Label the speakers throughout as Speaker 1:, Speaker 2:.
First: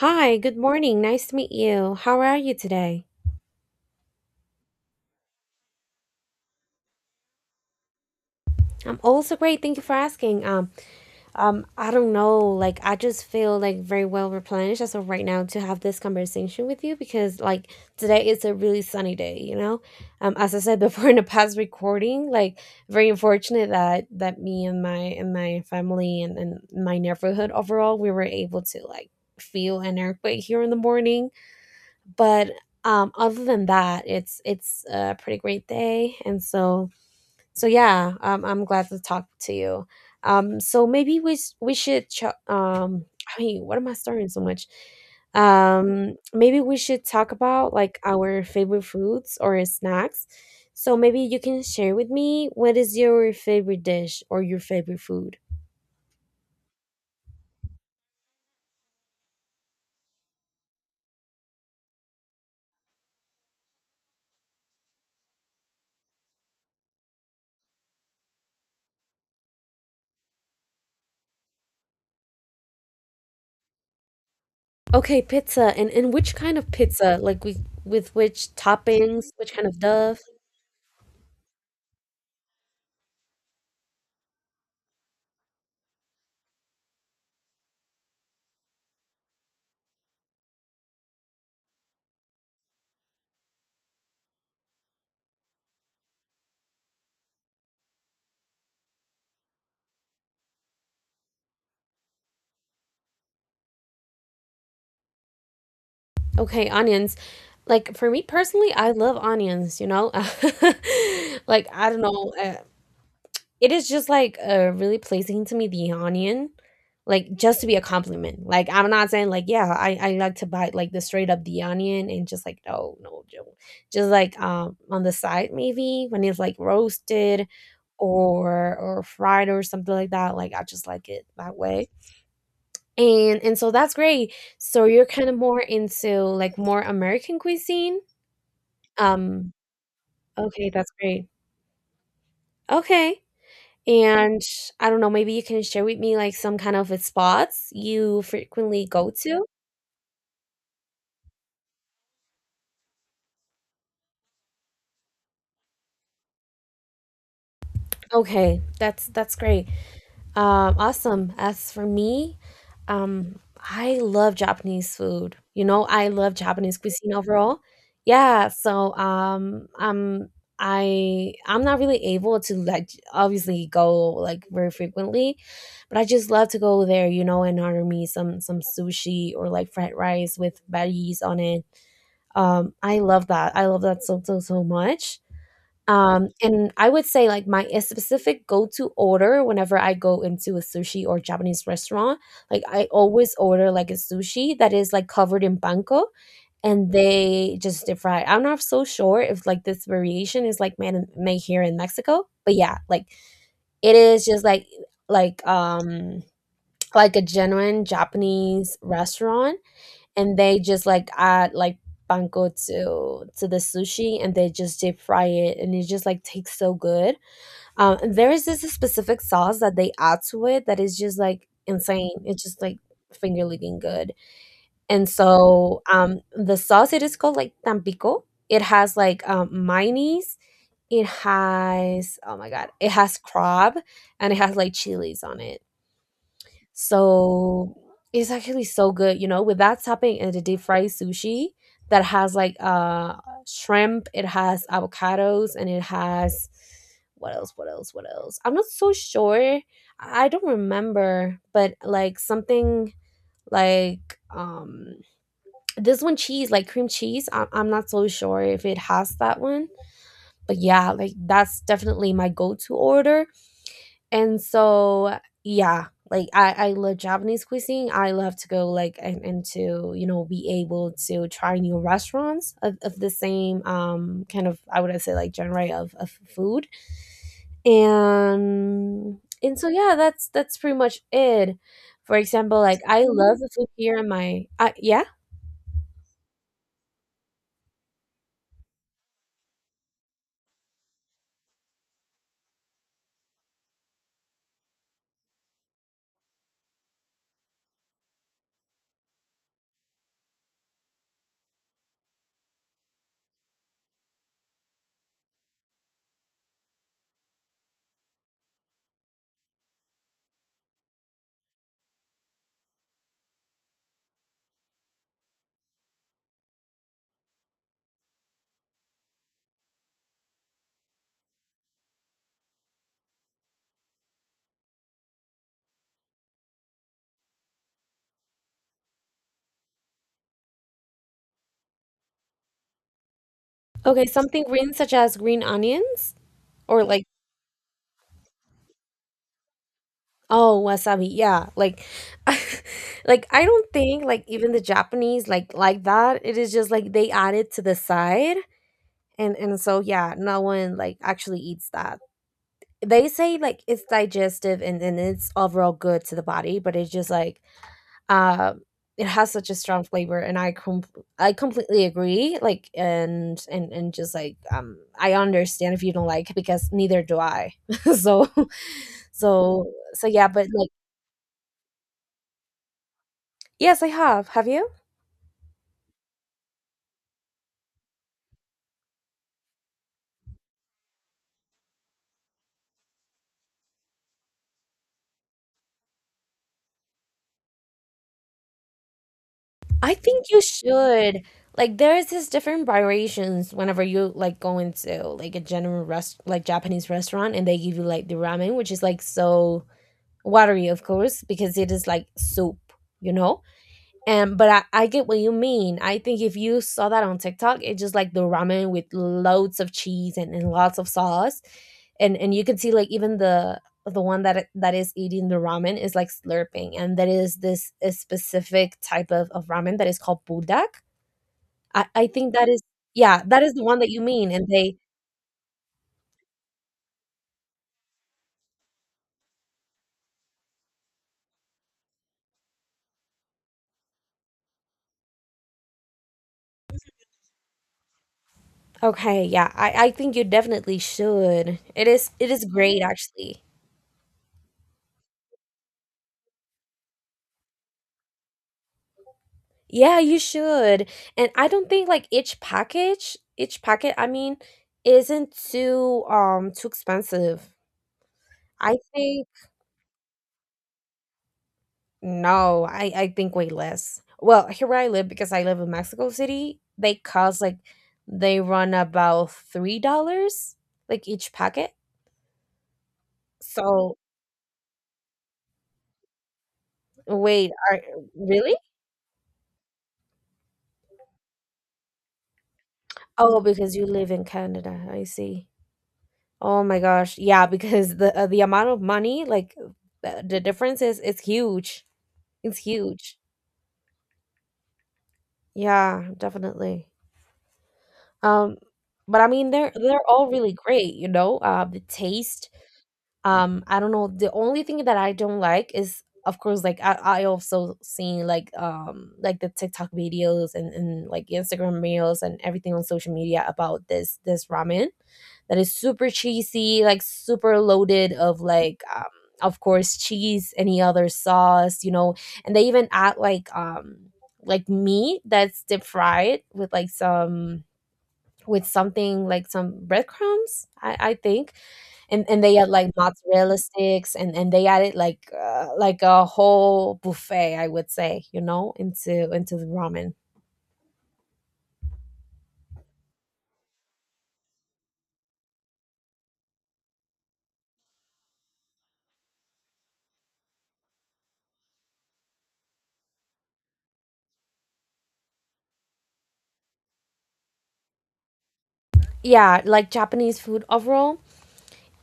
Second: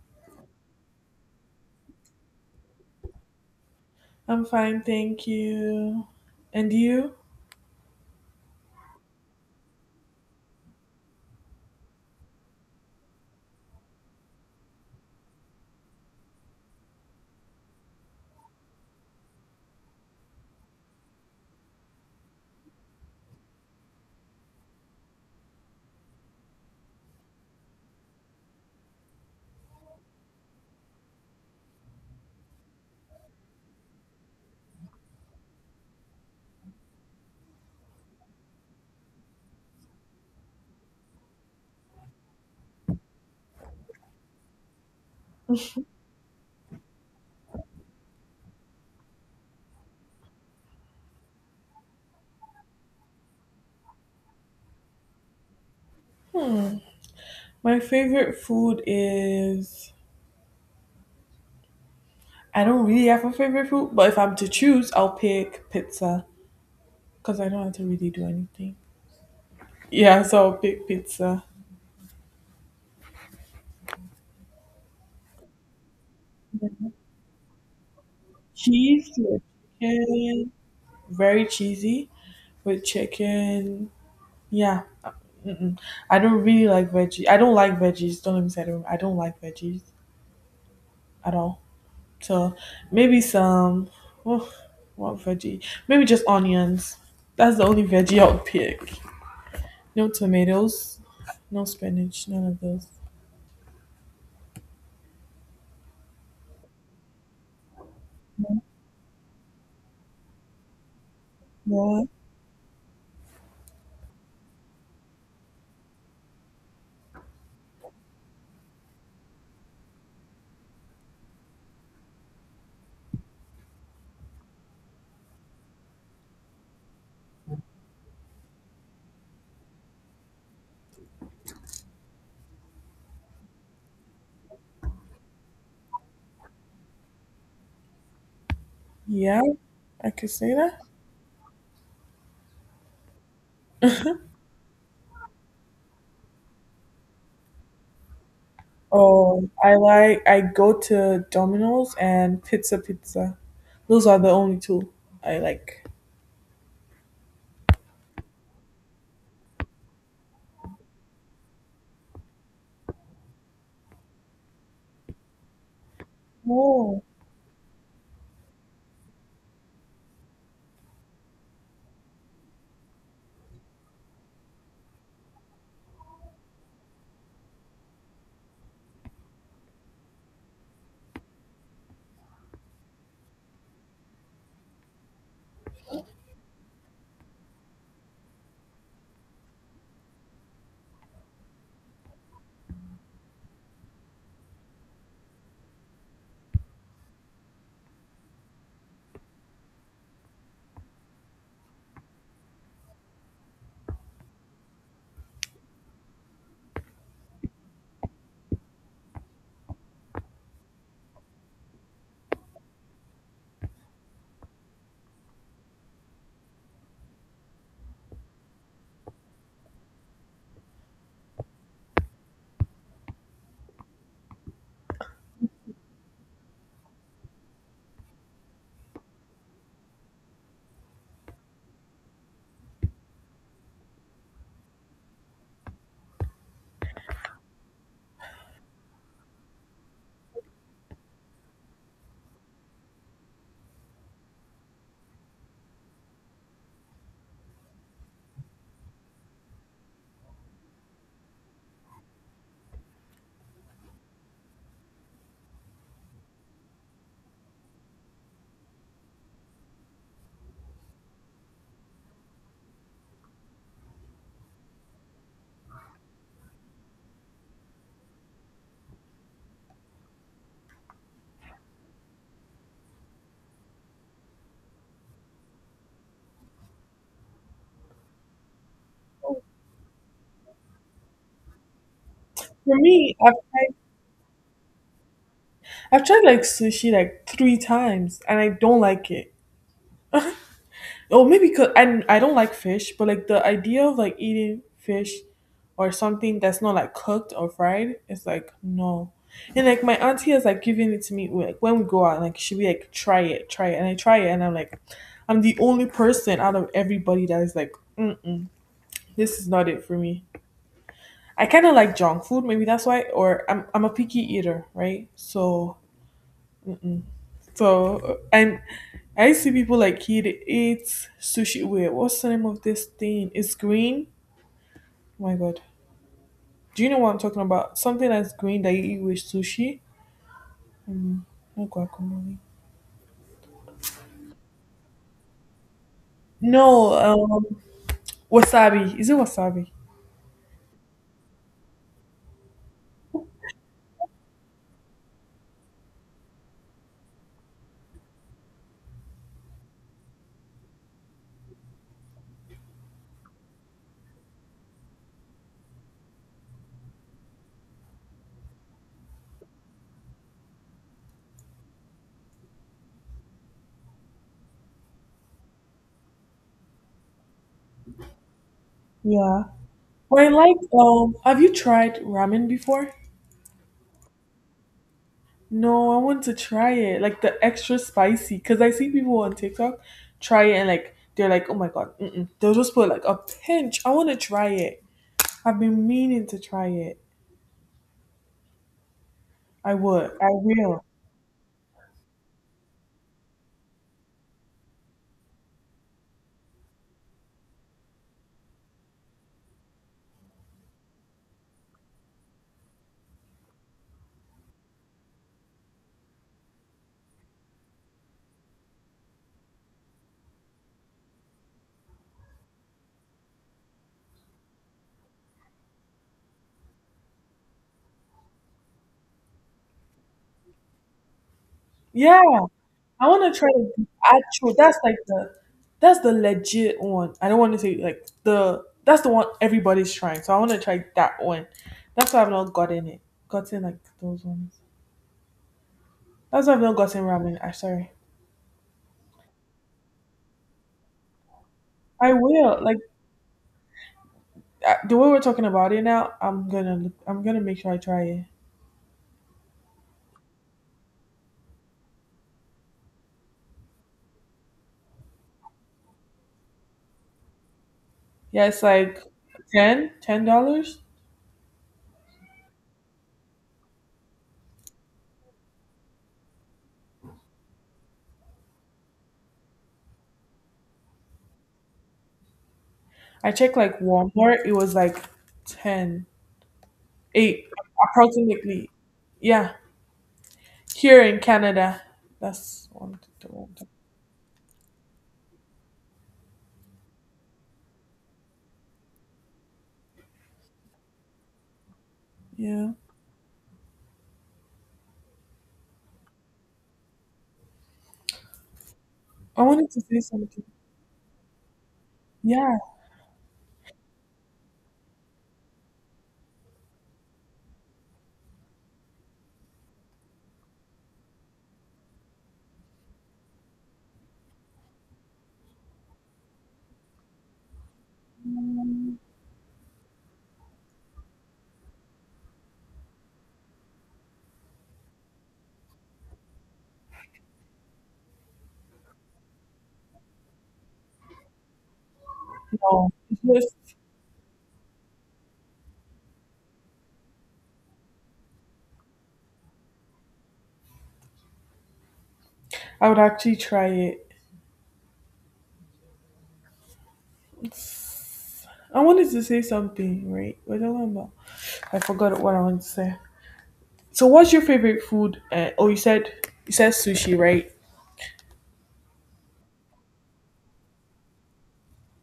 Speaker 1: Hi, good morning. Nice to meet you. How are you today?
Speaker 2: I'm fine, thank you. And you?
Speaker 1: I'm also great. Thank you for asking. I don't know. Like, I just feel like very well replenished as of right now to have this conversation with you because like today is a really sunny day. As I said before in the past recording, like very unfortunate that me and my family and my neighborhood overall, we were able to like feel an earthquake here in the morning, but other than that, it's a pretty great day. And so so yeah um, I'm glad to talk to you. So maybe we should I mean, what am I starting so much? Maybe we should talk about like our favorite foods or snacks. So maybe you can share with me, what is your favorite dish or your favorite food?
Speaker 2: My favorite food is. I don't really have a favorite food, but if I'm to choose, I'll pick pizza because I don't have to really do anything. Yeah, so I'll pick pizza.
Speaker 1: Okay, pizza. And which kind of pizza, like we with which
Speaker 2: Cheese
Speaker 1: toppings,
Speaker 2: with
Speaker 1: which kind of stuff?
Speaker 2: chicken, very cheesy with chicken. Yeah, mm-mm. I don't really like veggies. I don't like veggies. Don't let me say I don't. I don't like veggies at all. So maybe some oh, what veggie? Maybe just onions. That's the only veggie I'll pick. No tomatoes, no spinach, none of those.
Speaker 1: Okay, onions. Like for me personally, I love onions, you know? Like I don't
Speaker 2: Well,
Speaker 1: know, it is just like really pleasing to me, the onion. Like just to be a compliment. Like I'm not saying like yeah, I like to buy like the straight up the onion and just like no, no, no. Just like on the side maybe when it's like roasted or fried or something like that. Like I just like it that way, and so that's great. So you're kind of more into, like, more American cuisine?
Speaker 2: yeah,
Speaker 1: Um,
Speaker 2: I could say
Speaker 1: okay, that's great. Okay.
Speaker 2: that.
Speaker 1: And I don't know, maybe you can share with me, like, some kind of spots you frequently go to?
Speaker 2: Oh, I go to Domino's and Pizza Pizza. Those are the only two I like.
Speaker 1: Okay, that's great. Awesome. As for me, I love Japanese food. You know, I love Japanese
Speaker 2: Oh,
Speaker 1: cuisine overall. Yeah, so um, um, I'm not really able to like obviously go like very frequently, but I just love to go there. You know, and order me some sushi or like fried rice with veggies on it. I love that. I love that so so much. And I would say like my a specific go-to order whenever I go into a sushi or Japanese restaurant, like I always order like a sushi that is like covered in panko and they just deep fry. I'm not so sure if like this variation is like made here in Mexico, but yeah, like it is just like like um like a genuine Japanese restaurant, and they just like add like panko to the sushi, and they just deep fry it, and it just like tastes so good. And there is this specific sauce that they add to it that is just like insane. It's just like finger licking good. And so The sauce, it is called like tampico. It has like mayonnaise, it has, oh my god, it has crab, and it has like chilies on it. So it's actually so good, you know, with that topping and the deep fried sushi, that has like shrimp, it has avocados, and it has what else, what else, what else? I'm not so sure. I don't remember, but like something like this one cheese, like cream cheese. I'm not so sure if it has that one, but yeah, like that's definitely my go-to order. And so, yeah, like I love Japanese cuisine. I love to go like and to, you know, be able to try new restaurants of the same kind of, I would say, like genre of food. And so yeah, that's pretty much it. For
Speaker 2: for
Speaker 1: example, like I
Speaker 2: me,
Speaker 1: love the food here in my yeah.
Speaker 2: I've tried like sushi like 3 times and I don't like it. Oh, maybe because and I don't like fish, but like the idea of like eating fish or something that's not like cooked or fried is like no. And like my auntie is like giving it to me like when we go out, like she be like try it, and I try it, and I'm like, I'm the only person out of everybody that is like, mm this is not it for me. I kind of like junk food, maybe that's why, or I'm a picky eater, right? So and I see people like he eat sushi. Wait, what's the name of this thing? It's green. Oh my god. Do you know what I'm talking about? Something that's green that you eat with sushi. Not guacamole.
Speaker 1: Okay, something green such as green onions or
Speaker 2: No,
Speaker 1: like.
Speaker 2: wasabi. Is it wasabi?
Speaker 1: Oh, wasabi. Yeah. Like like I don't think like even the Japanese like that. It is just like they add it to the side, and so yeah, no one like actually eats that. They say like it's digestive, and it's overall good to the body, but it's just like um it has such a strong flavor, and I completely agree. Like and just like I understand if you don't like it, because neither do I. so
Speaker 2: Yeah.
Speaker 1: so so
Speaker 2: Well,
Speaker 1: yeah,
Speaker 2: I
Speaker 1: but
Speaker 2: like.
Speaker 1: like.
Speaker 2: Have you tried ramen before?
Speaker 1: Yes, I have. Have you?
Speaker 2: No, I want to try it. Like the extra spicy, because I see people on TikTok try it and like they're like, oh my god, mm-mm. They'll just put like a pinch. I want to try it. I've been meaning to try it. I
Speaker 1: I
Speaker 2: would.
Speaker 1: think
Speaker 2: I
Speaker 1: you
Speaker 2: will.
Speaker 1: should. Like there's this different variations whenever you like go into like a general rest, like Japanese restaurant, and they give you like the ramen, which is like so watery, of course, because it is like soup, you know? And but I get what you mean. I think if you saw that on TikTok, it's just like the ramen with loads of cheese and lots of sauce. And you can see like even the one that is eating the ramen is like slurping. And that is this a specific type of ramen that is called budak. I
Speaker 2: Yeah.
Speaker 1: think that is,
Speaker 2: I
Speaker 1: yeah,
Speaker 2: want to
Speaker 1: that
Speaker 2: try
Speaker 1: is the one
Speaker 2: the
Speaker 1: that you mean. And
Speaker 2: actual.
Speaker 1: they.
Speaker 2: That's like that's the legit one. I don't want to say like the. That's the one everybody's trying. So I want to try that one. That's why I've not gotten it. Gotten like those ones. That's why I've not gotten ramen. I sorry.
Speaker 1: Okay, yeah. I think you definitely should.
Speaker 2: I
Speaker 1: It is
Speaker 2: will. Like
Speaker 1: great actually.
Speaker 2: the way we're talking about it now, I'm gonna make sure I try it.
Speaker 1: Yeah, you should. And I don't think like each package, each packet, I mean, isn't too too expensive.
Speaker 2: Yeah, it's
Speaker 1: I
Speaker 2: like
Speaker 1: think
Speaker 2: ten dollars.
Speaker 1: no, I think way less. Well, here where I live, because I live in Mexico City, they cost like they run about $3 like each packet.
Speaker 2: I checked like
Speaker 1: So
Speaker 2: Walmart. It was like 10. Eh,
Speaker 1: wait, are really?
Speaker 2: approximately, yeah, here in Canada. That's one thing that I
Speaker 1: Oh,
Speaker 2: wanted.
Speaker 1: because you live in Canada. I see. Oh my gosh. Yeah, because the amount of money like the difference is huge. It's
Speaker 2: Yeah.
Speaker 1: huge. Yeah, definitely. Um, but I
Speaker 2: I
Speaker 1: mean,
Speaker 2: wanted
Speaker 1: they're
Speaker 2: to say
Speaker 1: they're all
Speaker 2: something.
Speaker 1: really great, you know. The taste,
Speaker 2: Yeah.
Speaker 1: I don't know, the only thing that I don't like is, of course, like I also seen like the TikTok videos, and like Instagram reels and everything on social media about this ramen that is super cheesy, like super loaded of like
Speaker 2: Mm,
Speaker 1: of course cheese, any other sauce, you know. And they even add like meat that's deep fried with like some, with something like some breadcrumbs, I think. And they had like
Speaker 2: no, it's
Speaker 1: mozzarella
Speaker 2: just
Speaker 1: sticks, and they added like a whole buffet, I would say, you know, into the ramen.
Speaker 2: I would actually try it. It's- I wanted to say something, right? What am I about? I forgot what I wanted to say. So, what's your favorite food? Oh, you said sushi, right?
Speaker 1: Yeah, like Japanese food overall.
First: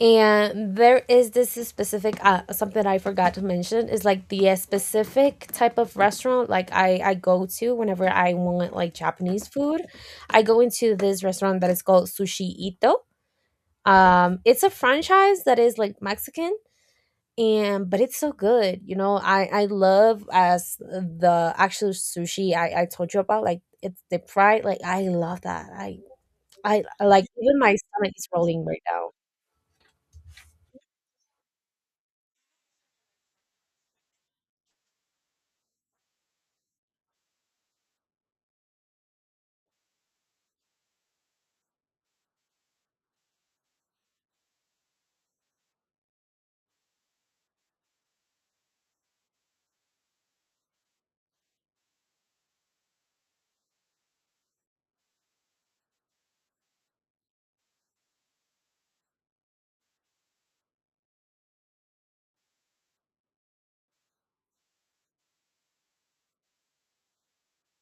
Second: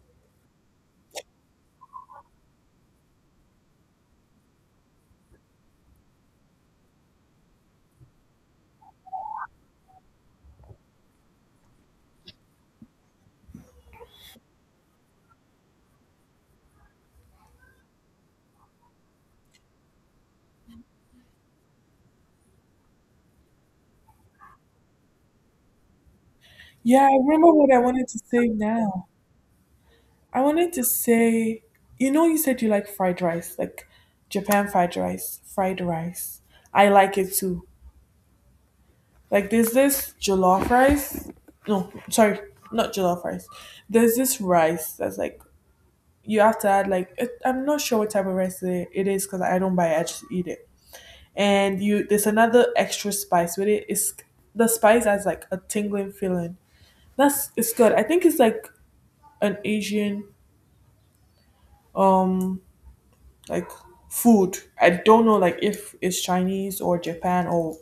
Speaker 1: And there is this specific something I forgot to mention is like the specific type of restaurant like I go to whenever I want like Japanese food. I go into this restaurant that is called Sushi Ito. It's a franchise that is like Mexican, and but it's so good, you know. I love as the actual sushi I told you about, like it's the pride, like I love that. I
Speaker 2: Yeah, I
Speaker 1: like,
Speaker 2: remember
Speaker 1: even
Speaker 2: what
Speaker 1: my
Speaker 2: I wanted
Speaker 1: stomach
Speaker 2: to
Speaker 1: is
Speaker 2: say
Speaker 1: rolling right
Speaker 2: now.
Speaker 1: now.
Speaker 2: I wanted to say, you said you like fried rice, like Japan fried rice, fried rice. I like it too. Like, there's this jollof rice. No, sorry, not jollof rice. There's this rice that's like, you have to add, like, it, I'm not sure what type of rice it is because I don't buy it, I just eat it. And you, there's another extra spice with it. It's The spice has like a tingling feeling. That's It's good. I think it's like an Asian um like food. I don't know like if it's Chinese or Japan or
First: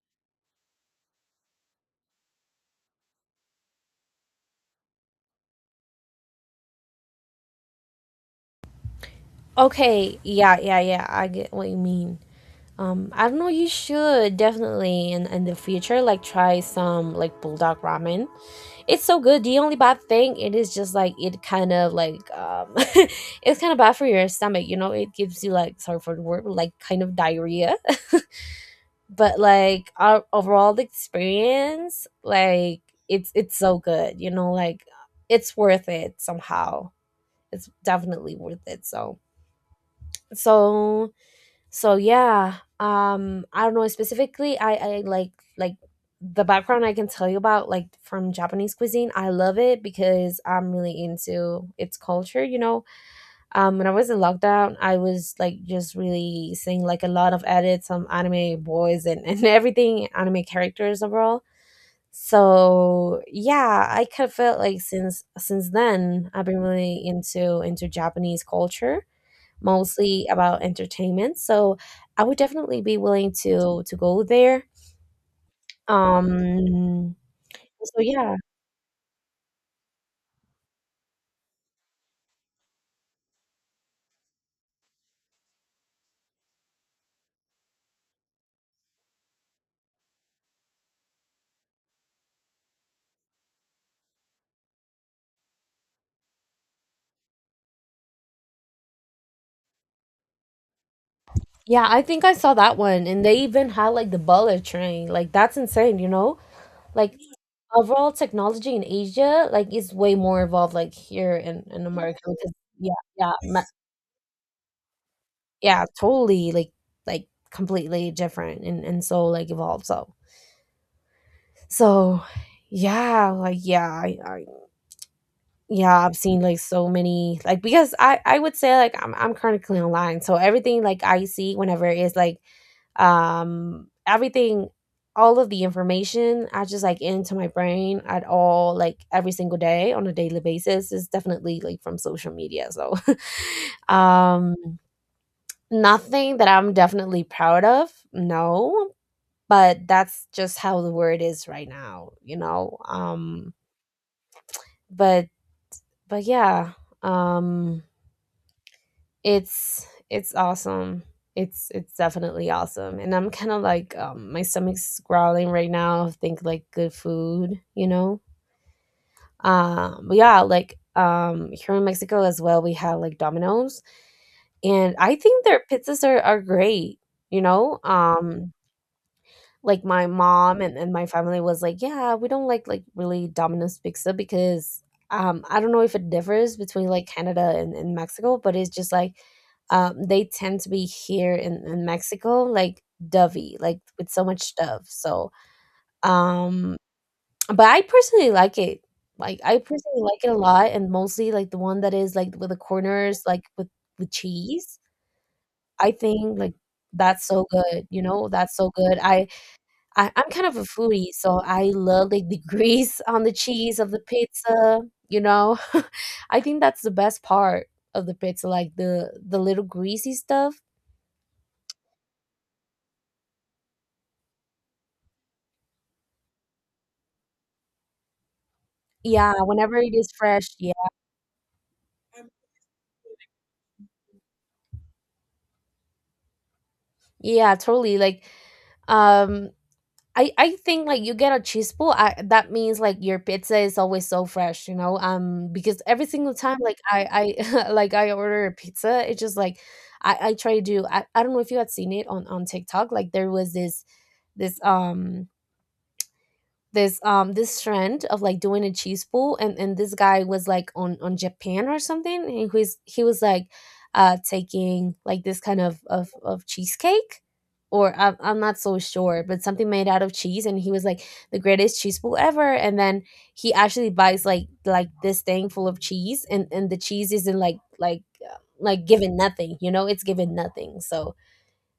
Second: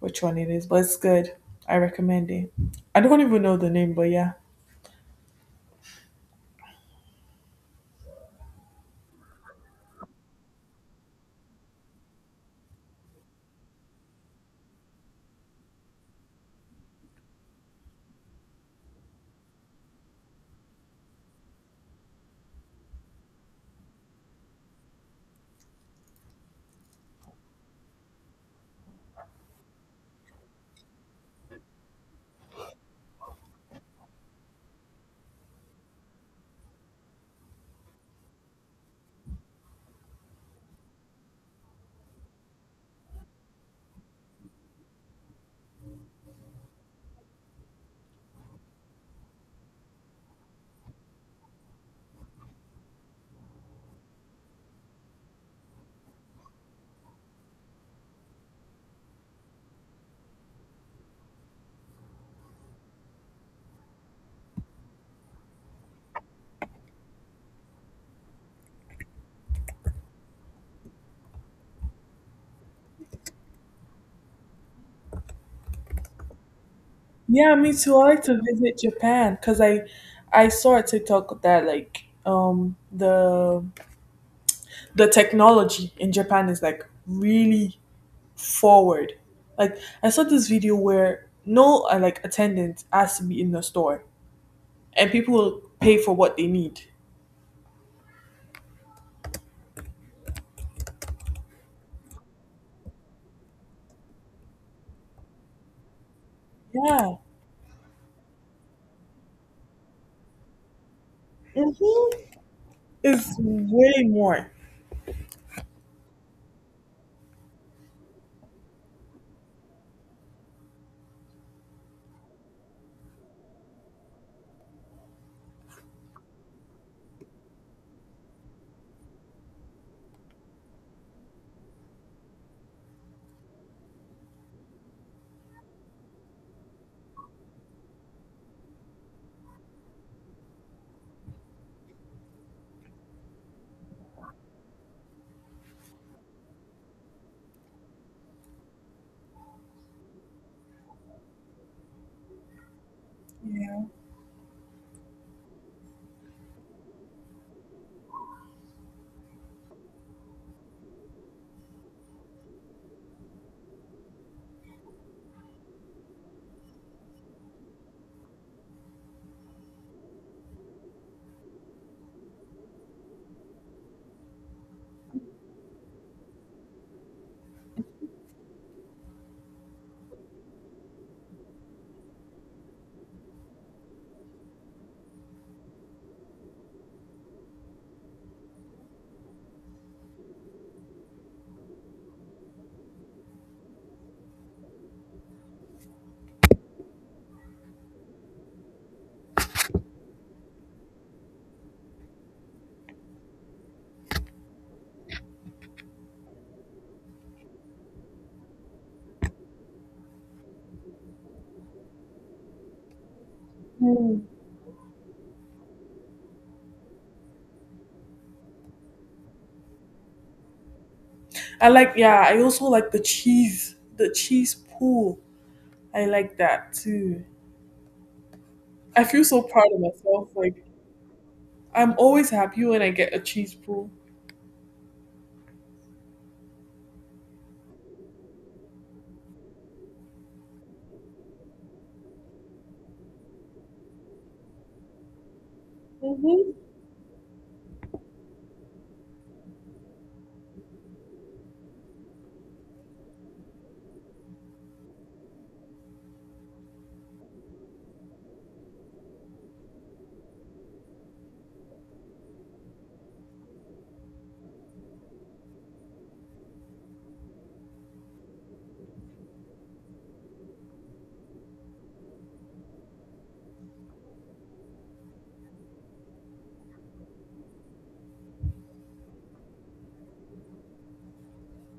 Speaker 2: which one it is, but it's good. I recommend it. I don't even know the name, but yeah.
Speaker 1: Okay, yeah, yeah, yeah, I get what you mean. I don't know, you should definitely in the future like try some like bulldog ramen. It's so good. The only bad thing, it is just like it kind of like it's kind of bad for your stomach, you know. It gives you, like, sorry for the word, but, like kind of diarrhea. But like our overall experience, like it's so good, you know. Like it's worth it somehow. It's definitely worth it. So so yeah, I don't know specifically, I like the background I can tell you about, like, from Japanese cuisine. I love it because I'm really into its culture, you know. When I was in lockdown, I was like just really seeing like a lot of edits on anime boys, and everything anime characters overall. So yeah, I kind of felt like since then I've been really into Japanese culture, mostly about entertainment. So I would definitely be willing to go there. Um
Speaker 2: Yeah, me too.
Speaker 1: so
Speaker 2: I like
Speaker 1: yeah.
Speaker 2: to visit Japan because I saw a TikTok that like the technology in Japan is like really forward. Like I saw this video where no like attendant has to be in the store and people will pay for what they need.
Speaker 1: Yeah, I think I saw that one, and they even had like the bullet train. Like that's insane, you know?
Speaker 2: Yeah.
Speaker 1: Like overall technology in Asia like is way more evolved like here in
Speaker 2: Hmm.
Speaker 1: America. Because yeah, yeah,
Speaker 2: It's
Speaker 1: ma-
Speaker 2: way more.
Speaker 1: yeah, totally like completely different, and so like evolved. So yeah, like yeah, I yeah, I've seen like so many like because I would say like I'm currently online, so everything like I see whenever is like everything all of the information I just like into my brain at all like every single day on a daily basis is definitely like from social media. So um nothing that I'm definitely proud of, no, but that's just how the world is right now, you know.
Speaker 2: Yeah.
Speaker 1: But but yeah, um it's awesome. It's definitely awesome, and I'm kinda like, my stomach's growling right now of think, like, good food. Here in Mexico as well, we have, like, Domino's, and I think their pizzas are great, you know? Um, like my mom and my family was like yeah, we don't like really Domino's pizza because I don't know if it differs between like Canada and Mexico, but it's just like they tend to be here in Mexico like dovey, like with so much stuff. So um but I personally like it. Like I personally like it a lot, and mostly like the one that is like with the corners like with cheese. I think like that's so good, you know, that's so good. I'm kind of a foodie, so I love like the grease on the cheese of the
Speaker 2: Mm.
Speaker 1: pizza, you know. I think that's the best part of the pizza, like the little greasy stuff.
Speaker 2: Yeah, I also like the cheese pool. I like that too. I feel
Speaker 1: Yeah,
Speaker 2: so proud
Speaker 1: whenever
Speaker 2: of
Speaker 1: it is
Speaker 2: myself.
Speaker 1: fresh,
Speaker 2: Like,
Speaker 1: yeah.
Speaker 2: I'm always happy when I get a cheese pool.
Speaker 1: Yeah, totally. Like um I think like you get a chispo, I, that means like your pizza is always so fresh, you know. Because every single time
Speaker 2: Mm-hmm.
Speaker 1: like I like I order a pizza, it's just like I try to do. I don't know if you had seen it on TikTok. Like there was this um this trend of like doing a cheese pool, and this guy was like on Japan or something, and he was like taking like this kind of cheesecake, or I'm not so sure, but something made out of cheese. And he was like the greatest cheese pool ever, and then he actually buys like this thing full of cheese, and the cheese isn't like given nothing, you know, it's given nothing. So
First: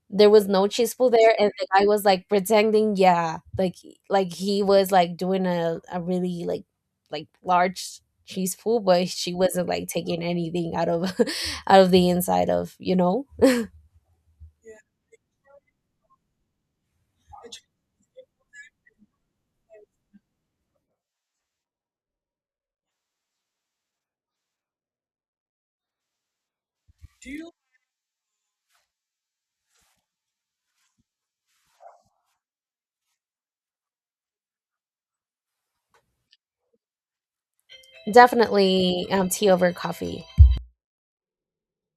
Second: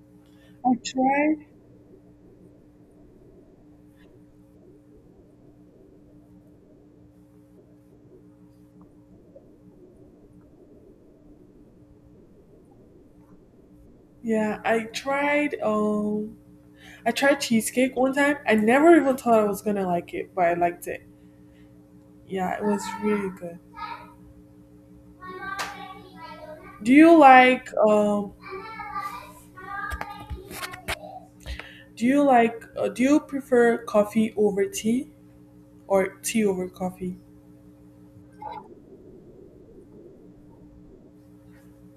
Speaker 1: there was no
Speaker 2: I
Speaker 1: chispo there,
Speaker 2: tried,
Speaker 1: and the guy was like pretending, yeah, like he was like doing a really like large chispo, but she wasn't like taking anything out of out of the inside of, you know.
Speaker 2: yeah, I tried cheesecake one time. I never even thought I was gonna like it, but I liked it. Yeah, it was really good. Do you like, um, do you do you prefer coffee over tea or tea over coffee?
Speaker 1: Definitely tea over coffee.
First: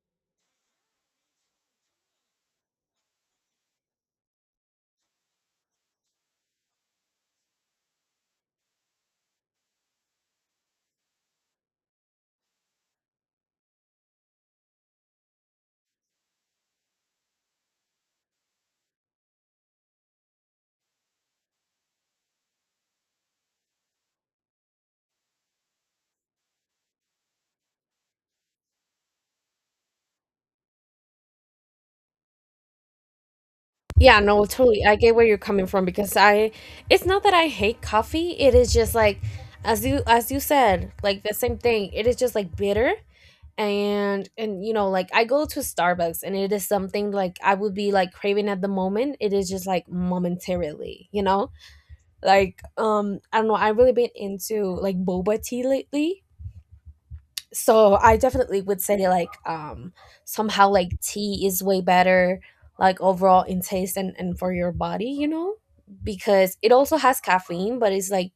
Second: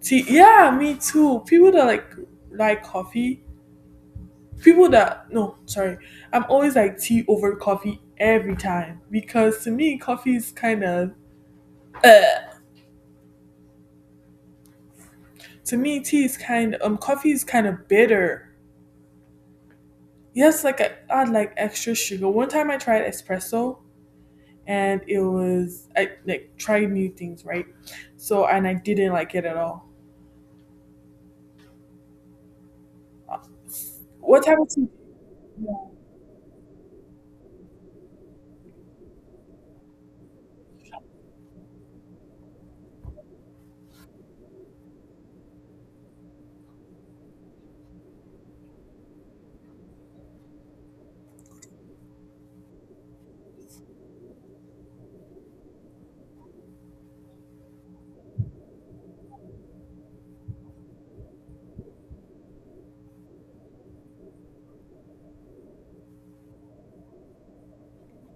Speaker 2: Tea, yeah, me too. People that like coffee, people that no, sorry, I'm always like tea over coffee every time because to me coffee is kind of uh, to me tea is kind coffee is kind of bitter. Yes, like I add like extra sugar. One time I tried espresso and it was I like tried new things right, so and I didn't like it at all.
Speaker 1: Yeah, no,
Speaker 2: What type of
Speaker 1: totally,
Speaker 2: tea?
Speaker 1: I get where you're coming from because I It's not that I hate coffee, it is just like, as you said, like the same thing, it is just like bitter. And you know, like I go to Starbucks, and it is something like I would be like craving at the moment, it is just like momentarily, you know. Like I don't know, I've really been into like boba tea lately. So I definitely would say, like, somehow like tea is way better, like overall in taste and for your body, you know, because it also has caffeine, but it's like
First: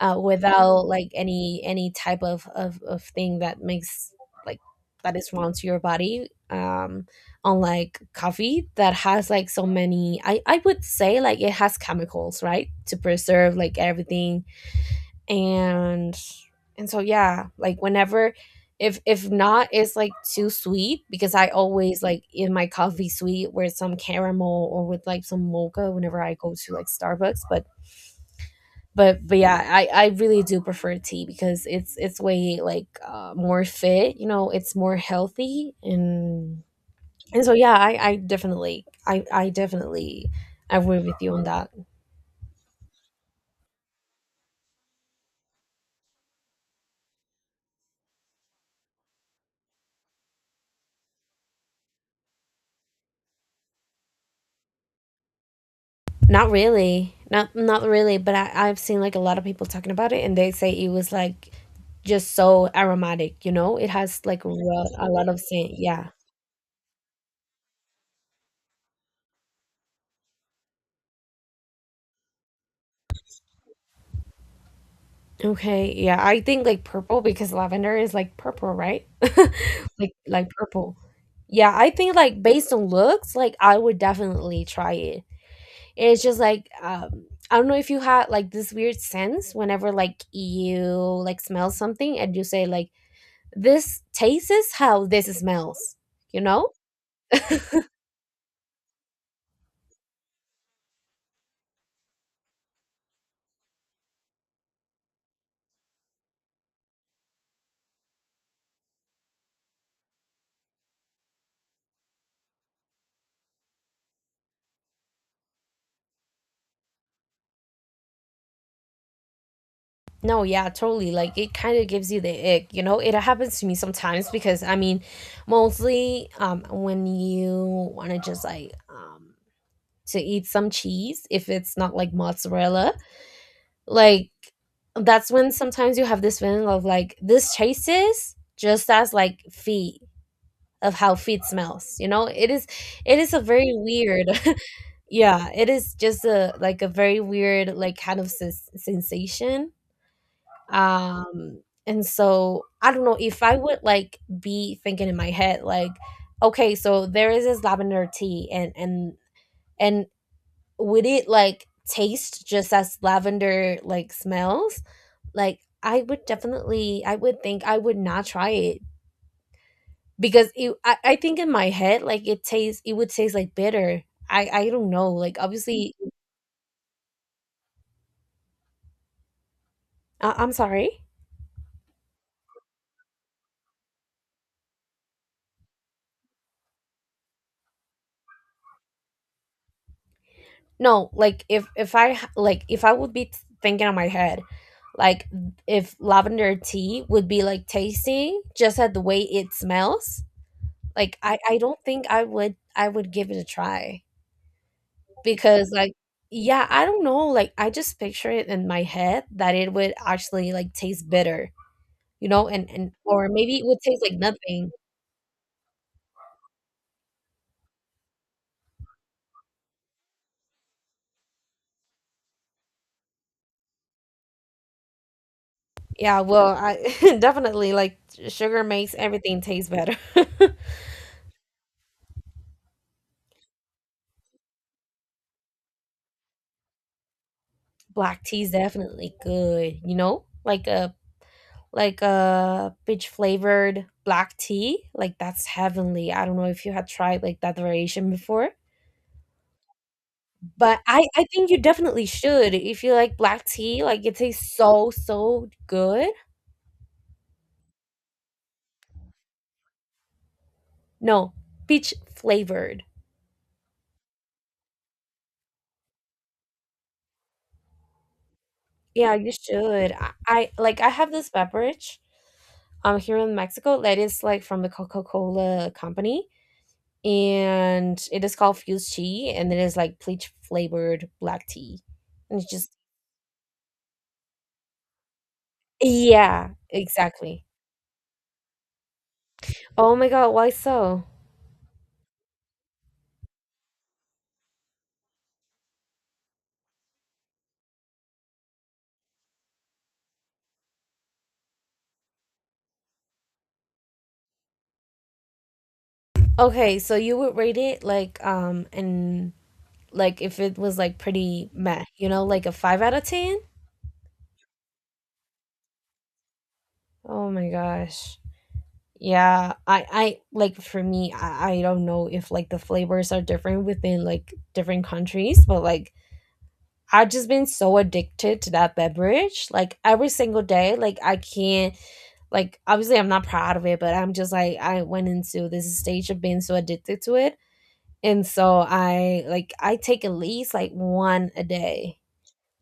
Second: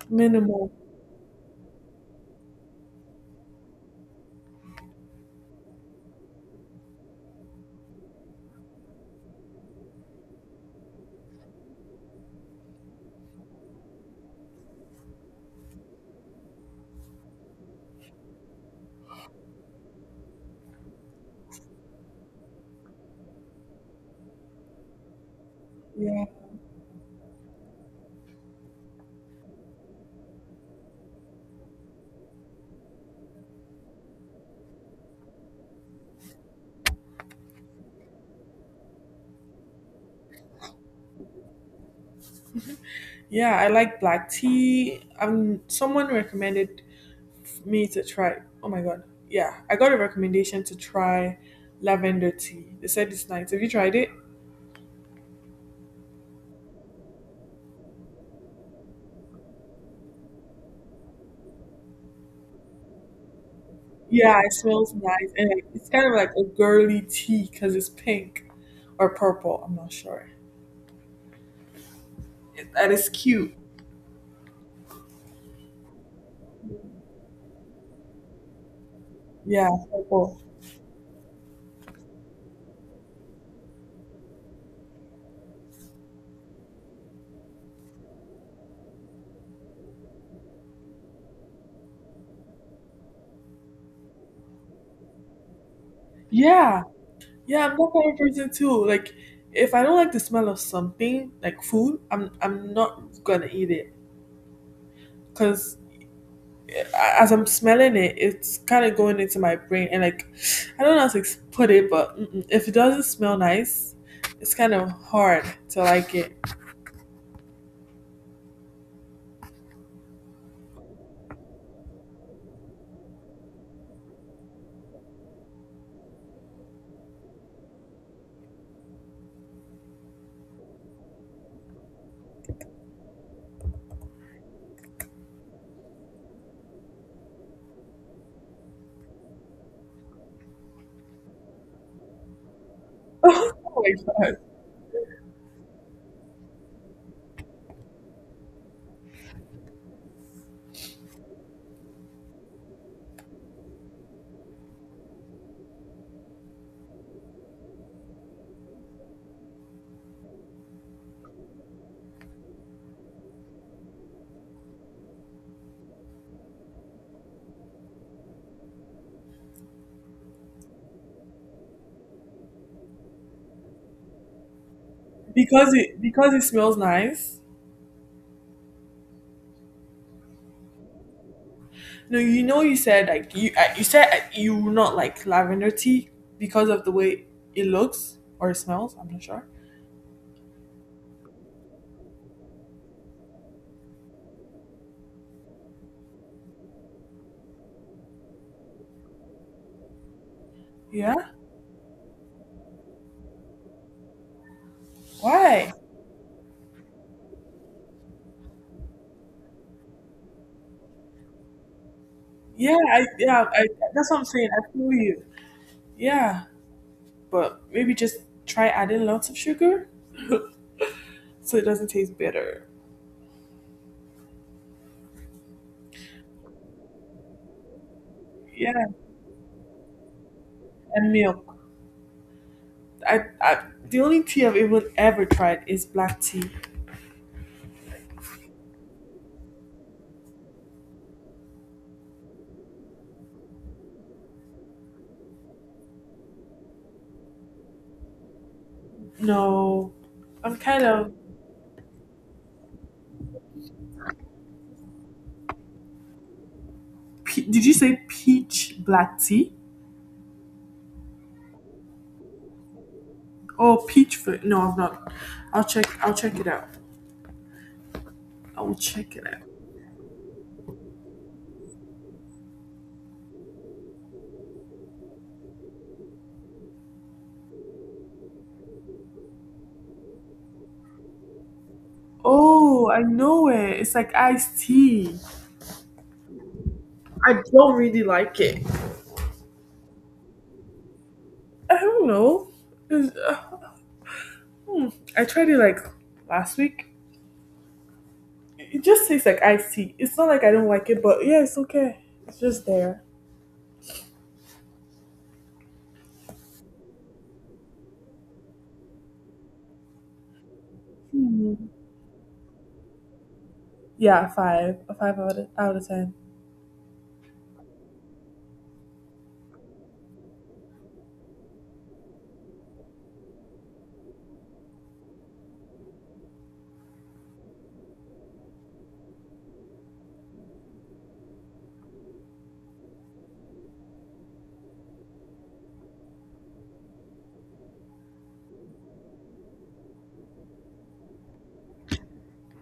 Speaker 2: Minimal.
Speaker 1: without like any type of thing that makes like that is wrong to your body. Unlike coffee that has like so many, I would say like it has chemicals, right, to preserve like everything. and and so yeah, like whenever, if not, it's like too sweet, because I always like in my coffee sweet with some caramel or with like some mocha whenever
Speaker 2: Yeah.
Speaker 1: I go to like Starbucks, but but yeah, I really do prefer tea because it's way like, more fit, you know, it's more healthy. And so yeah, I definitely agree with you on that.
Speaker 2: Yeah, I like black tea. Someone recommended for me to try. Oh my god. Yeah, I got a recommendation to try lavender tea. They said it's nice. Have you tried it?
Speaker 1: Not really, not really, but I've seen like a lot of people talking about it, and they say it was like just so aromatic, you know, it has
Speaker 2: Yeah,
Speaker 1: like
Speaker 2: it smells
Speaker 1: a lot
Speaker 2: nice.
Speaker 1: of
Speaker 2: And like,
Speaker 1: scent,
Speaker 2: it's kind
Speaker 1: yeah.
Speaker 2: of like a girly tea because it's pink or purple. I'm not sure. That is cute.
Speaker 1: Okay, yeah, I think like purple, because lavender is like purple, right?
Speaker 2: Yeah, purple.
Speaker 1: Like purple. Yeah, I think like based on looks, like I would definitely try it. It's just like I don't know if you had like this weird sense whenever like you like smell something and you say like this tastes how this smells, you know?
Speaker 2: Yeah. Yeah, I'm that kind of person too. Like, if I don't like the smell of something, like food, I'm not gonna eat it. Cause as I'm smelling it, it's kind of going into my brain, and like, I don't know how to put it, but mm-mm, if it doesn't smell nice, it's kind of hard to like it.
Speaker 1: No, yeah, totally. Like it kind of gives you the ick, you know? It happens to me sometimes, because I mean, mostly when you want to just like to eat some cheese if it's not like mozzarella. Like that's when sometimes you have this feeling of like this tastes just as like feet of how feet smells. You know, it is a
Speaker 2: Oh
Speaker 1: very
Speaker 2: my
Speaker 1: weird.
Speaker 2: god!
Speaker 1: Yeah, it is just a like a very weird like kind of sensation. Um and so I don't know if I would like be thinking in my head like, okay, so there is this lavender tea, and would it like taste just as lavender like smells? Like I would definitely I would think I would not try it, because it, I think in my head like it would taste like bitter. I don't know. Like obviously
Speaker 2: Because it smells nice.
Speaker 1: I'm sorry.
Speaker 2: No, you know you said like you you said you will not like lavender tea because of the way it looks or it smells. I'm not sure.
Speaker 1: No, like if I h- like if I would be thinking on my head, like if lavender tea would be like tasting just at the way it smells,
Speaker 2: Yeah.
Speaker 1: like I don't think I would give it a try, because
Speaker 2: Why?
Speaker 1: like yeah, I don't know, like I just picture it in my head that it would actually like taste bitter, you know. and
Speaker 2: Yeah.
Speaker 1: and
Speaker 2: I
Speaker 1: or
Speaker 2: yeah.
Speaker 1: maybe it
Speaker 2: I
Speaker 1: would taste
Speaker 2: that's
Speaker 1: like
Speaker 2: what I'm saying.
Speaker 1: nothing.
Speaker 2: I feel you. Yeah. But maybe just try adding lots of sugar. So it doesn't taste bitter.
Speaker 1: Yeah, well I definitely like sugar
Speaker 2: Yeah,
Speaker 1: makes everything taste better.
Speaker 2: and milk. I the only tea I've even ever tried is black tea.
Speaker 1: Black tea is definitely good, you know, like a peach flavored black tea, like that's heavenly. I don't know if you had tried like that variation before,
Speaker 2: No, I'm
Speaker 1: but
Speaker 2: kind
Speaker 1: i
Speaker 2: of.
Speaker 1: i think you definitely should. If you like black tea, like it tastes so good.
Speaker 2: Did you say peach black tea?
Speaker 1: No, peach flavored.
Speaker 2: Oh, peach fruit. No, I've not. I'll check. I'll check it out. I will
Speaker 1: Yeah,
Speaker 2: check it
Speaker 1: you
Speaker 2: out.
Speaker 1: should. I like I have this beverage here in Mexico that is like from the Coca-Cola company, and it is called Fuse Tea, and it is like peach flavored black tea. And it's just
Speaker 2: Oh, I know it. It's like iced tea.
Speaker 1: yeah,
Speaker 2: I
Speaker 1: exactly.
Speaker 2: don't really like it.
Speaker 1: Oh my God, why so?
Speaker 2: I don't know. It's- uh, hmm. I tried it like last week. It just tastes like iced tea. It's not like I don't like it, but yeah, it's okay. It's just there.
Speaker 1: Okay, so you would rate it like and like if it was like pretty
Speaker 2: Hmm.
Speaker 1: meh, you know, like a 5 out of 10?
Speaker 2: Yeah, five. A five out of 10.
Speaker 1: Oh my gosh. Yeah, I like for me, I don't know if like the flavors are different within like different countries, but like I've just been so addicted to that beverage. Like every single day, like I can't, like obviously I'm not proud of it, but I'm just like I went into this stage of being so addicted to it. And so I like I take at least like one a day.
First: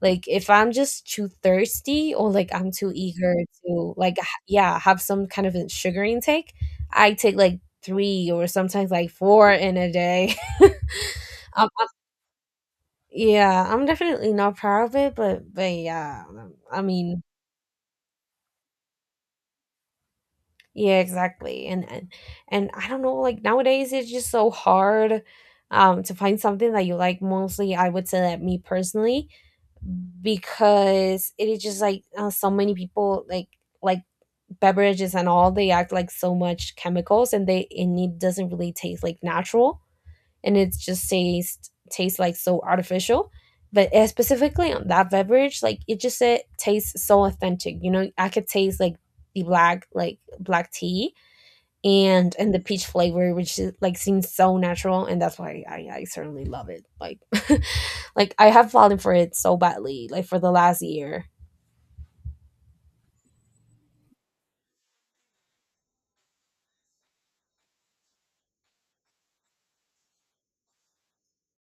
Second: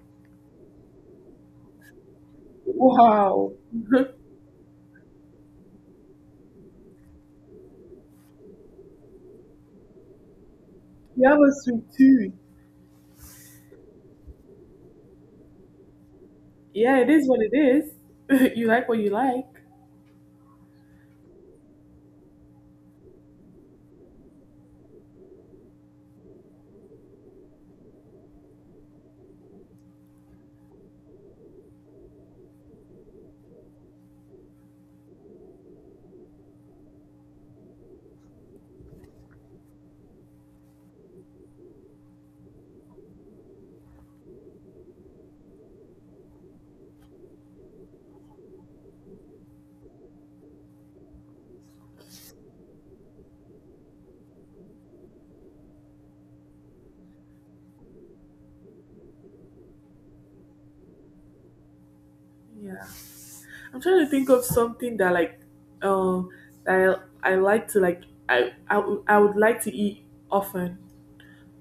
Speaker 1: Like if I'm just too thirsty or like I'm too eager
Speaker 2: Wow.
Speaker 1: to like yeah, have some kind of a sugar intake, I take like 3 or sometimes like 4 in a day.
Speaker 2: You have a
Speaker 1: Um,
Speaker 2: sweet tooth.
Speaker 1: yeah, I'm definitely not proud of it, but yeah, I
Speaker 2: Yeah, it
Speaker 1: mean,
Speaker 2: is what it is. You like what you like.
Speaker 1: yeah, exactly. And I don't know, like nowadays it's just so hard to find something that you like. Mostly, I would say that me personally, because it is just like, so many people like beverages, and all they act like so much chemicals, and they and it doesn't really taste like natural, and it just tastes like so artificial. But specifically on that beverage, like it just it tastes so authentic, you know, I could taste like the black like black tea and the peach flavor, which is, like seems so natural, and that's why I certainly love it like like I have fallen for it so badly, like for the last year.
Speaker 2: Yeah. I'm trying to think of something that like um that I like to like I would like to eat often.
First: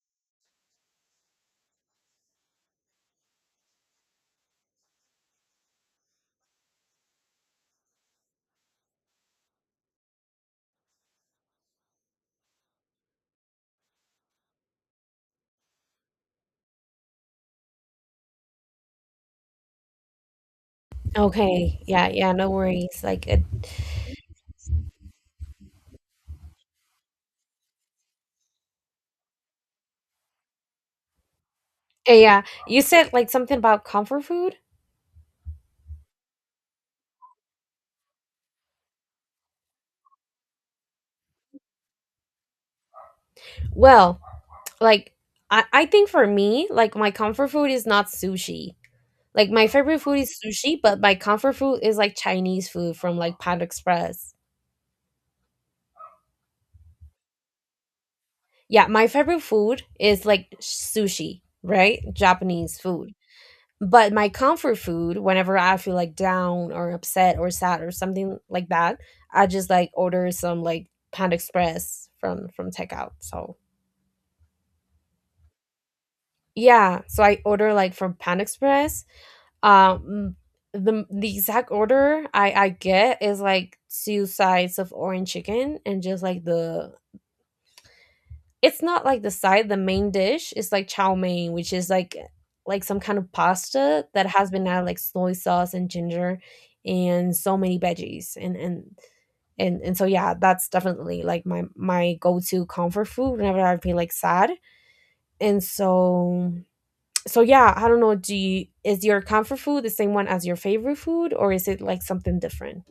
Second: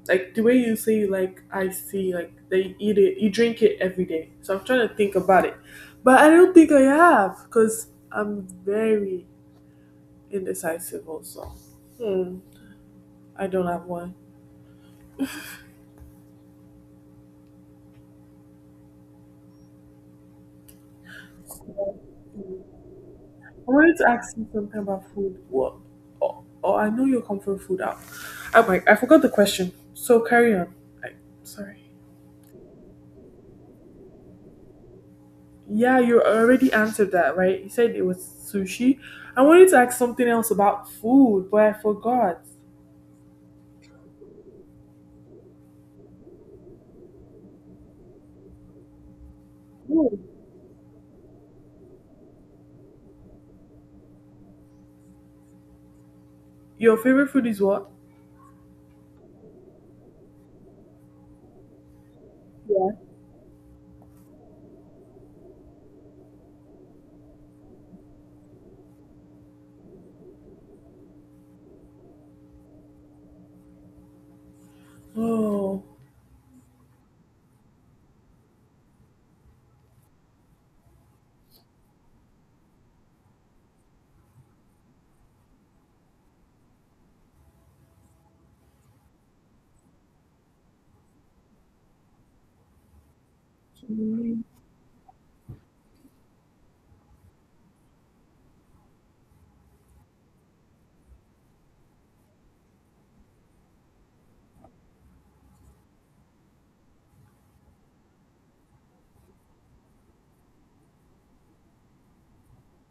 Speaker 2: Like the way you say like I see like they eat it you drink it every day. So I'm trying to think about it. But I don't think I have because I'm very indecisive also. Hmm. I don't have one. So,
Speaker 1: Okay. Yeah. Yeah. No
Speaker 2: hmm.
Speaker 1: worries. Like it.
Speaker 2: I wanted to ask you something about food. What Oh, oh I know your comfort food out. I'm like I forgot the question. So carry on. I, sorry.
Speaker 1: Yeah. You said like something about comfort food.
Speaker 2: Yeah, you already answered that, right? You said it was sushi. I wanted to ask something else about food, but I forgot.
Speaker 1: Well, like I think for me, like my comfort food is not sushi. Like my favorite
Speaker 2: Oh,
Speaker 1: food is sushi, but my comfort food is like Chinese food from like Panda Express.
Speaker 2: your favorite food is what?
Speaker 1: Yeah, my favorite food is like sushi, right? Japanese
Speaker 2: Yeah.
Speaker 1: food. But my comfort food, whenever I feel like down or upset or sad or something like that, I just like order some like Panda Express from takeout. So
Speaker 2: Oh,
Speaker 1: yeah, so I order like from Panda Express. Um, the exact order I get is like two sides of orange chicken and just like the it's not like the side, the main dish is like chow mein, which is like some kind of pasta that
Speaker 2: Mm,
Speaker 1: has been added like soy sauce and ginger and so many veggies and so yeah, that's definitely like my go-to comfort food whenever I feel like sad. And so so yeah, I don't know, do you— is your comfort food the same one as your favorite food or is it like something different?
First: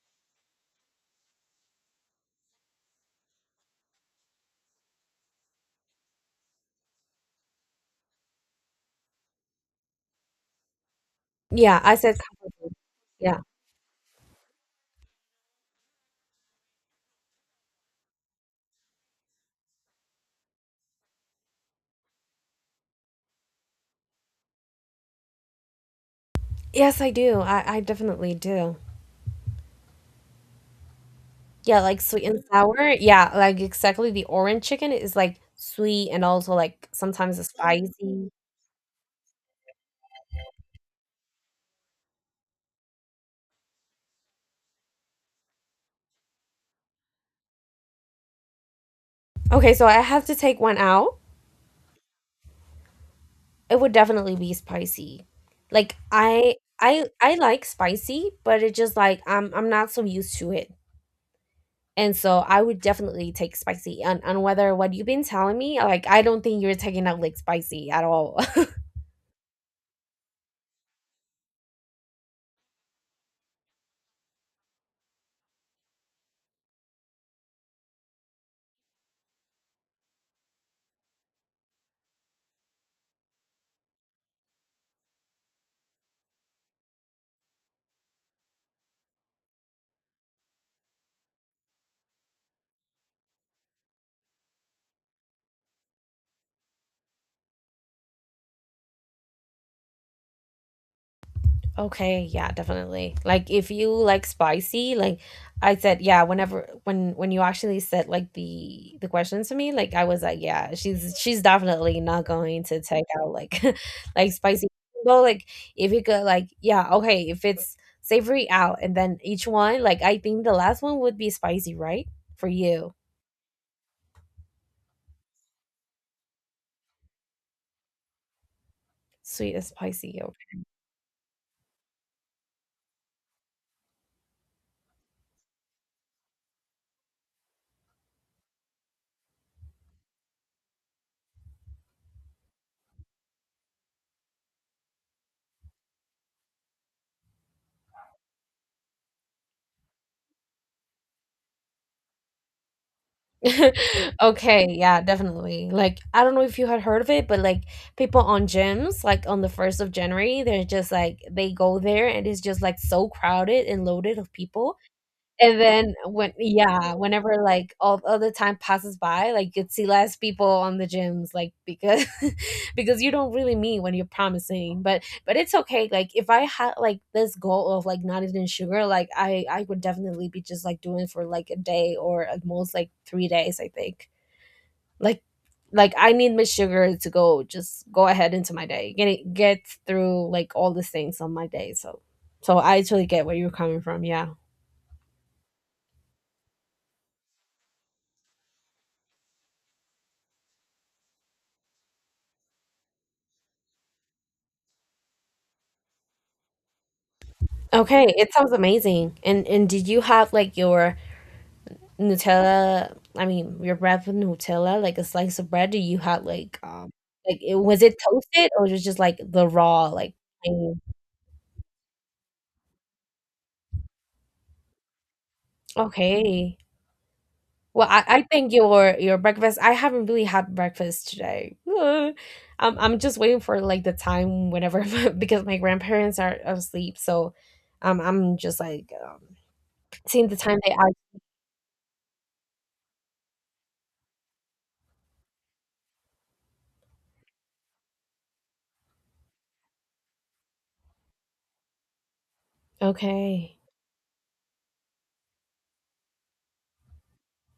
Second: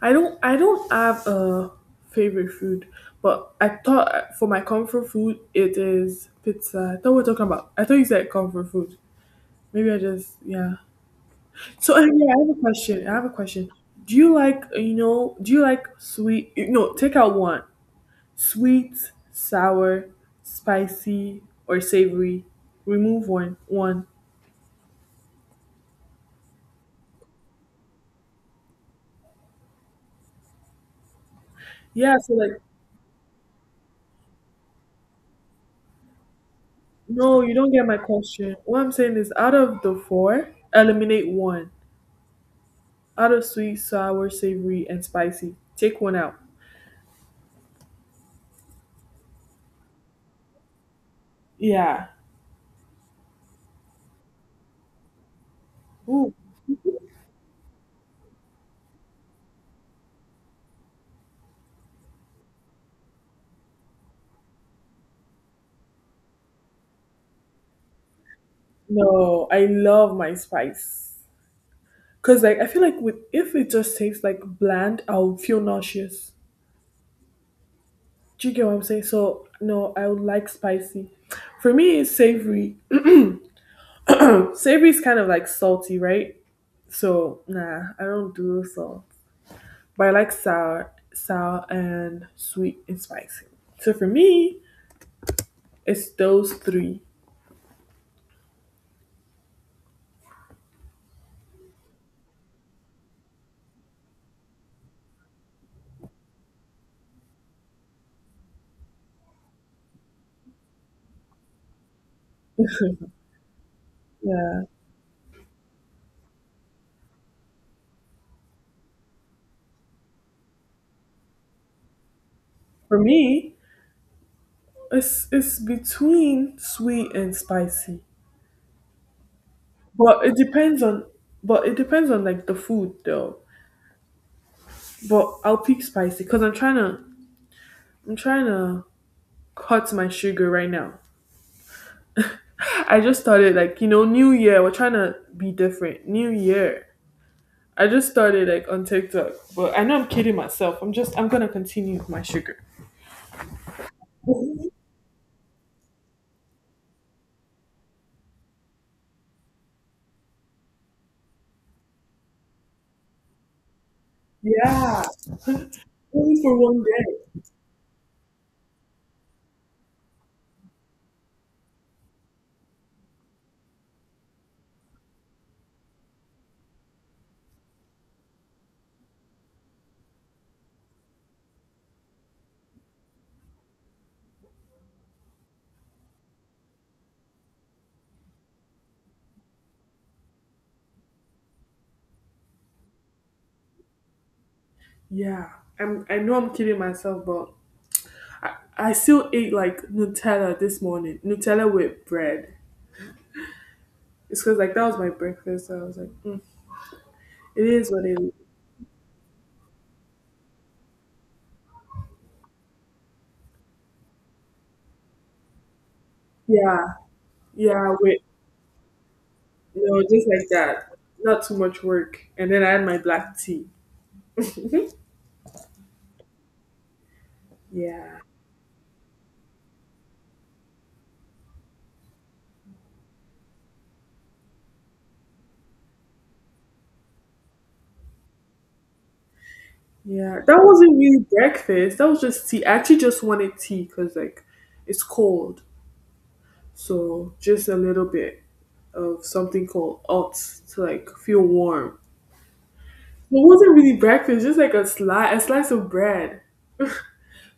Speaker 2: I don't have a favorite food, but I thought for my comfort food it is pizza. I thought we are talking about. I thought you said comfort food. Maybe I just yeah.
Speaker 1: Yeah, I
Speaker 2: So
Speaker 1: said
Speaker 2: yeah, I
Speaker 1: comfort
Speaker 2: have a
Speaker 1: food.
Speaker 2: question. I have a
Speaker 1: Yeah,
Speaker 2: question. Do you like you know? Do you like sweet? No, take out one. Sweet, sour, spicy, or savory. Remove one. One.
Speaker 1: yes I do, I definitely do. Yeah, like
Speaker 2: Yeah.
Speaker 1: sweet
Speaker 2: So
Speaker 1: and
Speaker 2: like,
Speaker 1: sour. Yeah, like exactly, the orange chicken is like sweet and also like sometimes
Speaker 2: no,
Speaker 1: it's
Speaker 2: you don't get my
Speaker 1: spicy.
Speaker 2: question. What I'm saying is, out of the four, eliminate one. Out of sweet, sour, savory, and spicy, take one out.
Speaker 1: Okay, so I have to take one out.
Speaker 2: Yeah.
Speaker 1: It would definitely be spicy. Like
Speaker 2: Ooh.
Speaker 1: I like spicy, but it just like I'm not so used to it. And so I would definitely take spicy. And on whether what you've been telling me, like I don't think you're taking out like spicy at all.
Speaker 2: No, I love my spice. Cause like I feel like with if it just tastes like bland, I'll feel nauseous. Do you get what I'm saying? So no, I would like spicy. For me, it's savory. Savory is kind of like salty, right? So nah, I don't do so. But I like sour and sweet and spicy. So for me, it's those three.
Speaker 1: Okay, yeah, definitely. Like if you like spicy, like I said, yeah, whenever when you actually said like the questions to me, like I was like, yeah, she's definitely not going to take out like like
Speaker 2: Yeah,
Speaker 1: spicy. Though like if you could like, yeah, okay, if it's savory out and then each one, like I think the last one would be spicy, right? For you.
Speaker 2: for me, it's between sweet and spicy,
Speaker 1: Sweet and spicy.
Speaker 2: but it depends on like the food though. But I'll pick spicy because I'm trying to cut my sugar right now. I just started like New Year. We're trying to be different. New Year. I just started like on TikTok, but I know I'm kidding myself. I'm gonna continue with my sugar.
Speaker 1: Okay, yeah, definitely. Like, I don't know if you had heard of it, but like people on gyms, like on the 1st of January, they're just like, they go there and it's just like so crowded and loaded of people.
Speaker 2: Yeah,
Speaker 1: And then when,
Speaker 2: only for one
Speaker 1: yeah,
Speaker 2: day.
Speaker 1: whenever like all the time passes by, like you'd see less people on the gyms, like because because you don't really mean when you're promising. But it's okay. Like if I had like this goal of like not eating sugar, like I would definitely be just like doing for like a day or at most like 3 days. I think like like I need my sugar to go, just go ahead into my day, get it, get through like all the things on my day. So I totally get where you're coming from. Yeah.
Speaker 2: Yeah, I'm. I know I'm kidding myself, but I still ate like Nutella this morning. Nutella with bread. It's because like that was my breakfast. So I was like, mm, it is what
Speaker 1: Okay,
Speaker 2: it is.
Speaker 1: it sounds amazing. And did you have like your Nutella, I mean, your bread with Nutella, like a slice of bread? Do you have like
Speaker 2: Yeah,
Speaker 1: like, it was
Speaker 2: yeah.
Speaker 1: it
Speaker 2: With
Speaker 1: toasted or was it just like the raw, like
Speaker 2: just like
Speaker 1: plain?
Speaker 2: that. Not too much work. And then I had my black tea.
Speaker 1: Okay. Well, I,
Speaker 2: Yeah.
Speaker 1: I think your your— breakfast, I haven't really had breakfast today. I'm just waiting for like the time whenever because my grandparents are asleep, so I'm just like seeing
Speaker 2: Yeah,
Speaker 1: the time
Speaker 2: that
Speaker 1: they are.
Speaker 2: wasn't really breakfast. That was just tea. I actually just wanted tea because like it's cold, so just a little bit of something called oats to like feel warm. It
Speaker 1: Okay.
Speaker 2: wasn't really breakfast, just like a slice of bread.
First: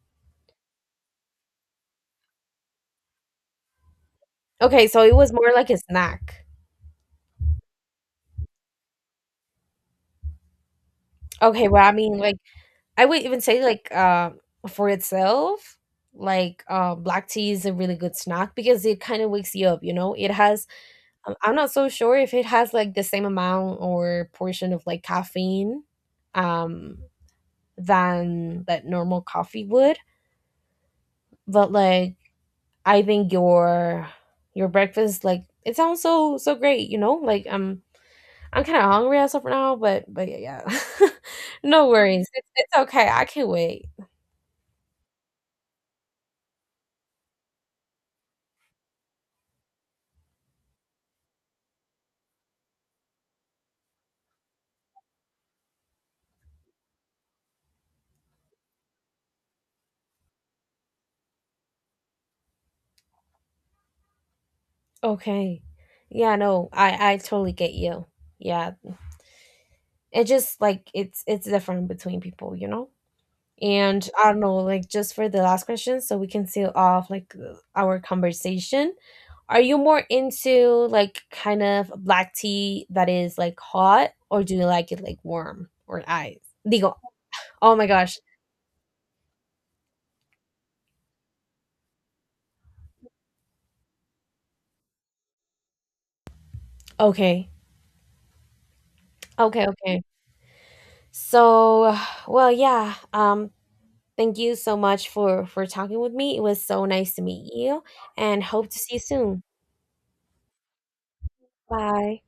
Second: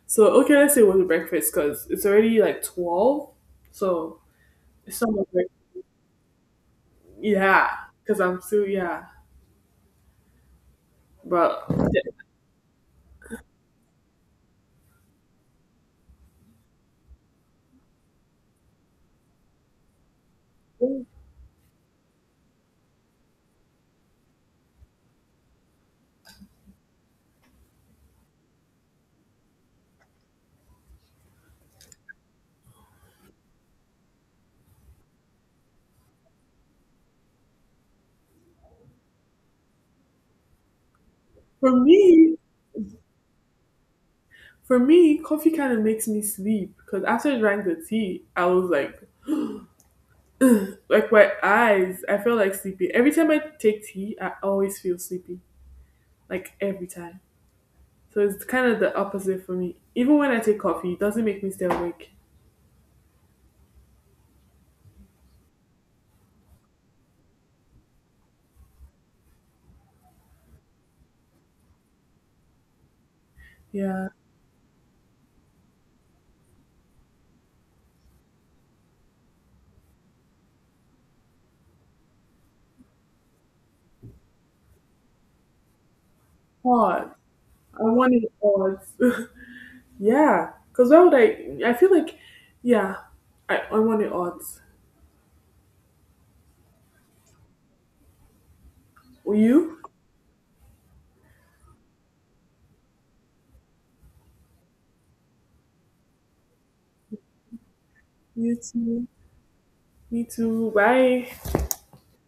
Speaker 2: So okay, let's say it wasn't breakfast because it's already like 12, so
Speaker 1: Okay,
Speaker 2: it's
Speaker 1: so
Speaker 2: not
Speaker 1: it
Speaker 2: like
Speaker 1: was more like a snack.
Speaker 2: yeah, because I'm still yeah.
Speaker 1: Okay,
Speaker 2: But
Speaker 1: well, I mean, like I would even say like for itself, like black tea is a really good snack because it kind of wakes you up, you know? It has I'm not so sure if it has like the same amount or portion of like caffeine um than that normal coffee would, but like I think your your— breakfast like it sounds so so great, you know? Like I'm kind of hungry as of now, but yeah. Yeah.
Speaker 2: for
Speaker 1: No worries.
Speaker 2: me,
Speaker 1: It's okay. I can wait.
Speaker 2: for me, coffee kind of makes me sleep because after I drank the tea, I was like my eyes, I feel like sleepy. Every time I take tea, I always feel sleepy. Like every time. So it's kind of the opposite for me. Even when I take coffee, it doesn't make me stay awake.
Speaker 1: Okay. Yeah, no, I totally get you. Yeah. It just like it's different between people, you know? And
Speaker 2: Yeah.
Speaker 1: I don't know, like just for the last question so we can seal off like our conversation. Are you more into like kind of black tea that is like hot or do you like it like warm or ice? Digo.
Speaker 2: Hot.
Speaker 1: Oh
Speaker 2: I
Speaker 1: my
Speaker 2: want
Speaker 1: gosh.
Speaker 2: it hot. Yeah. Cause why would I feel like yeah, I want it hot.
Speaker 1: Okay.
Speaker 2: Will
Speaker 1: Okay,
Speaker 2: you?
Speaker 1: okay. So, well, yeah. Thank you so much for talking with me. It was so nice to meet you and
Speaker 2: You
Speaker 1: hope to see you
Speaker 2: too.
Speaker 1: soon.
Speaker 2: Me too. Bye.
Speaker 1: Bye.